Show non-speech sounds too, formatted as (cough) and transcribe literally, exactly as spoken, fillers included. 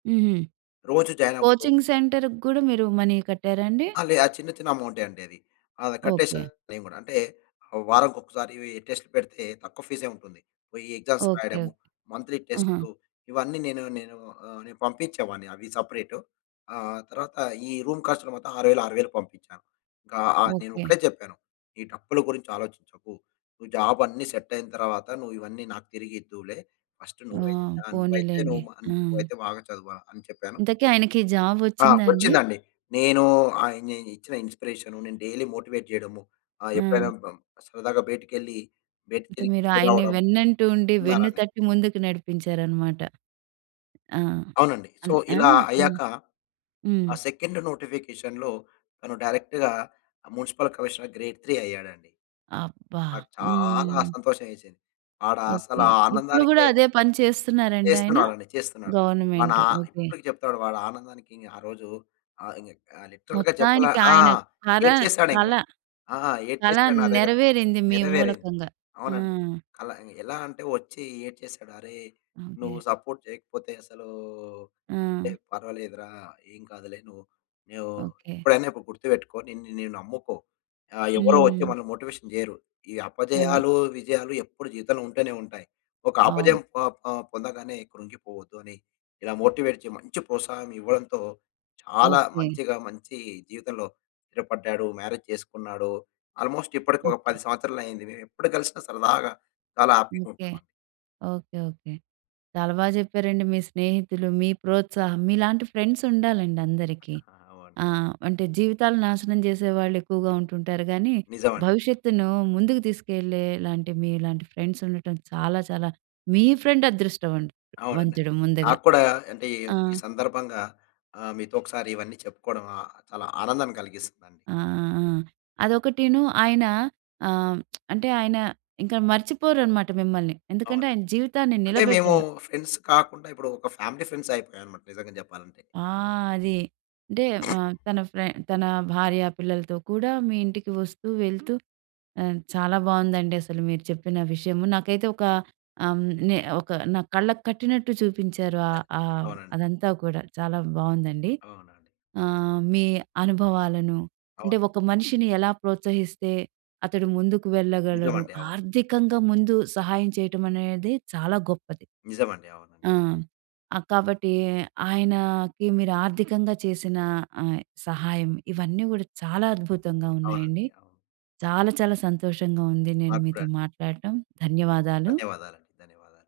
హుహు. రోజు జాయినవ్వడం. కోచింగ్ సెంటర్‌కి గూడా మీరు మనీ కట్టారండి? ఆ! లే ఆ చిన్న, చిన్న అమౌంటే అండి అది. అద కట్టేసా ఓకే. నేను గూడా. అంటే, వారంకొకసారి టెస్ట్ పెడితే, తక్కువ ఫీసే ఉంటుంది. పొయి ఎగ్జామ్స్ ఓకే. ఓకే. రాయడము, మంత్‌లీ ఆహా! టెస్టు ఇవన్నీ నేను నేను ఆహ్, నేపంపించేవాడిని అవి సెపరేటు. ఆహ్, తర్వాత ఈ రూమ్ ఖర్చులు మొత్తం ఆరు వేలు ఆరు వేలు పంపించాను. ఇంకా ఆహ్, ఓకే. నేనొకటే చెప్పాను ఈ డప్పుల గురించి ఆలోచించకు, నువ్వు జాబ్ అన్నీ సెట్టయిన తర్వాత నువ్వు ఇవన్నీ నాకు తిరిగిద్దువులే ఫస్ట్ ఆ! నువ్వైతే, ఆహ్, నువ్వైతే పోనీలేండి. నువ్వు అన్ ఆ! నువ్వైతే బాగా చదవా అని చెప్పాను. ఇంతకి ఆయనకి జాబ్ ఆ! వచ్చిందా అండి? వచ్చిందండి. నేను ఆ ఇన్ నేను ఇచ్చిన ఇన్‌స్పిరేషను, ‌నేను డైలీ మోటివేట్ జేయడము, ఆ ఎప్పుడైనా ఆ! సరదాగా బయటికెళ్లి బయట అంటే మీరు తిరిగి ఆయన్ని రావడం. వెన్నంటూ ఉండి, ఉన్నారని వెన్నుతట్టి ముందుకు నడిపించారనమాట. ఆ! అవునండి. సో, అన్ ఆ! ఇలా హ్మ్. అయ్యాక, హ్మ్. ఆ సెకండ్ నోటిఫికేషన్‌లో తను డైరెక్ట్‌‌గా మ్యునిసిపల్ కమిషనర్ గ్రేడ్ 3 అయ్యాడండి. అబ్బా! నాకు చాలా హ్మ్. సంతోషం వేసింది. ఆడ అసల ఓకే. ఇప్పుడు గూడా ఆనందానికే అదే పని చేస్తున్నారండి ఆయన? చేస్తున్నాడండి. చేస్తున్నాడు. మనా గవర్నమెంట్ ఓకే. ఇప్పటికి చెప్తాడు వాడు ఆనందానికి ఆరోజు ఆహ్, ఇంగ ఆహ్, లిట్రల్‌గా చెప్పలా మొత్తానికి ఆ! ఆయన కర ఏడ్చేసాడు ఇంగ కల, కల ఆ! చాలా ఏడ్చేసాడు నా దగ్గర నెరవేరింది మీ నెరవేరింది. మూలకంగ. ఆ! అవునండి. అలా ఎలా అంటే, వచ్చి ఏడ్చేసాడు. "అరే! నువ్వు ఓకే. సపోర్ట్ చేయకపోతే అసలూ" టె ఆ! పర్వాలేదు రా ఏం కాదులే. నువ్వు, నువ్వు ఓకే. ఎప్పుడైనొకటి గుర్తుపెట్టుకో నిన్ను నీ నమ్ముకో ఆహ్, ఎవరో వచ్చి హ్మ్. మనల్ని మోటివేషన్ చేయరు. ఈ అదే. అపజయాలు, విజయాలు ఎప్పుడు జీతంలో ఉంటూనే ఉంటాయి. ఒక అపజయం అవును. పొ పొ పొందగానే కృంగిపోవద్దు అని, ఇలా మోటివేట్ చే మంచి ప్రోత్సాహం ఇవ్వడంతో చాలా ఓకే. మంచిగా మంచి జీవితంలో స్థిరపడ్డాడు. మ్యారేజ్ చేసుకున్నాడు. ఆల్‌మో‌స్ట్ ఇప్పటికి ఒక ఓకే. పది సంవత్సరాలయింది, మేమెప్పుడు కలిసిన సరదాగా చాలా హ్యాపీగా ఓకే. ఉంటాం అండి. ఓకే. ఓకే. చాలా బాగా చెప్పారండి. మీ స్నేహితులు, మీ ప్రోత్సాహం. మీలాంటి ఫ్రెండ్స్ ఉండాలండి అందరికి. ఆ! అవును. ఆహ్, అంటే జీవితాలు నాశనం చేసే వాళ్ళు ఎక్కువగా ఉంటుంటారు గానీ, నిజమండి. భవిష్యత్తును ముందుకు తీసుకెళ్లేలాంటి మీలాంటి ఫ్రెండ్స్ ఉండటం చాలా, చాలా మీ ఫ్రెండ్ అదృష్టం అం అవునండి. వంతుడు ముందుగా. నాక్కూడా అంటే, ఈ ఆ! ఈ సందర్భంగా ఆహ్, మీతో ఒకసారి ఇవన్నీ చెప్పుకోవడం ఆహ్, చాలా ఆనందాన్ని కలిగిస్తండి. ఆ! ఆ! ఆ! అదొకటీను ఆయన ఆహ్, (smacks lips) అంటే, ఆయన ఇంక మర్చిపోరనమాట మిమ్మల్ని. ఎందుకంటే, ఆయన అవునండి. జీవితాన్ని అంటే మేము నిలబెట్టారు. ఫ్రెండ్స్ కాకుండా, ఇప్పుడు ఒక ఫ్యామిలీ ఫ్రెండ్సయిపోయామనమాట నిజంగా చెప్పాలంటే. ఆ! అది. అంటే మ తన ఫ్రె తన భార్య, పిల్లలతో కూడా మీ ఇంటికి వస్తూ, వెళ్తూ చాలా బాగుందండి. అసలు మీరు చెప్పిన విషయము. నాకైతే ఒక అ‌మ్ నె ఒక నా కళ్ళకు కట్టినట్టు చూపించారు ఆహ్, ఆహ్, అవునండి. అదంతా కూడా చాలా బాగుందండి. అవునండి. ఆహ్, మీ అనుభవాలను, అంటే అవును. ఒక మనిషిని ఎలా ప్రోత్సహిస్తే అతడు ముందుకు వెళ్ళగలడు. నిజమండి. అవును. ఆర్థికంగా ముందు సహాయం చేయటం అనేది చాలా గొప్పది. నిజమండి. అవునండి. ఆ! ఆ! కాబట్టి ఆయనకి మీరు ఆర్థికంగా చేసిన ఆహ్, సహాయం ఇవన్నీ గూడా చాలా అద్భుతంగా అవునండి. ఉన్నాయండి. అవును. చాలా, చాలా సంతోషంగా ఉంది నేను నాక్కూడా. మీతో మాట్లాడటం. ధన్యవాదాలు. ధన్యవాదాలండి. ధన్యవాదాలు.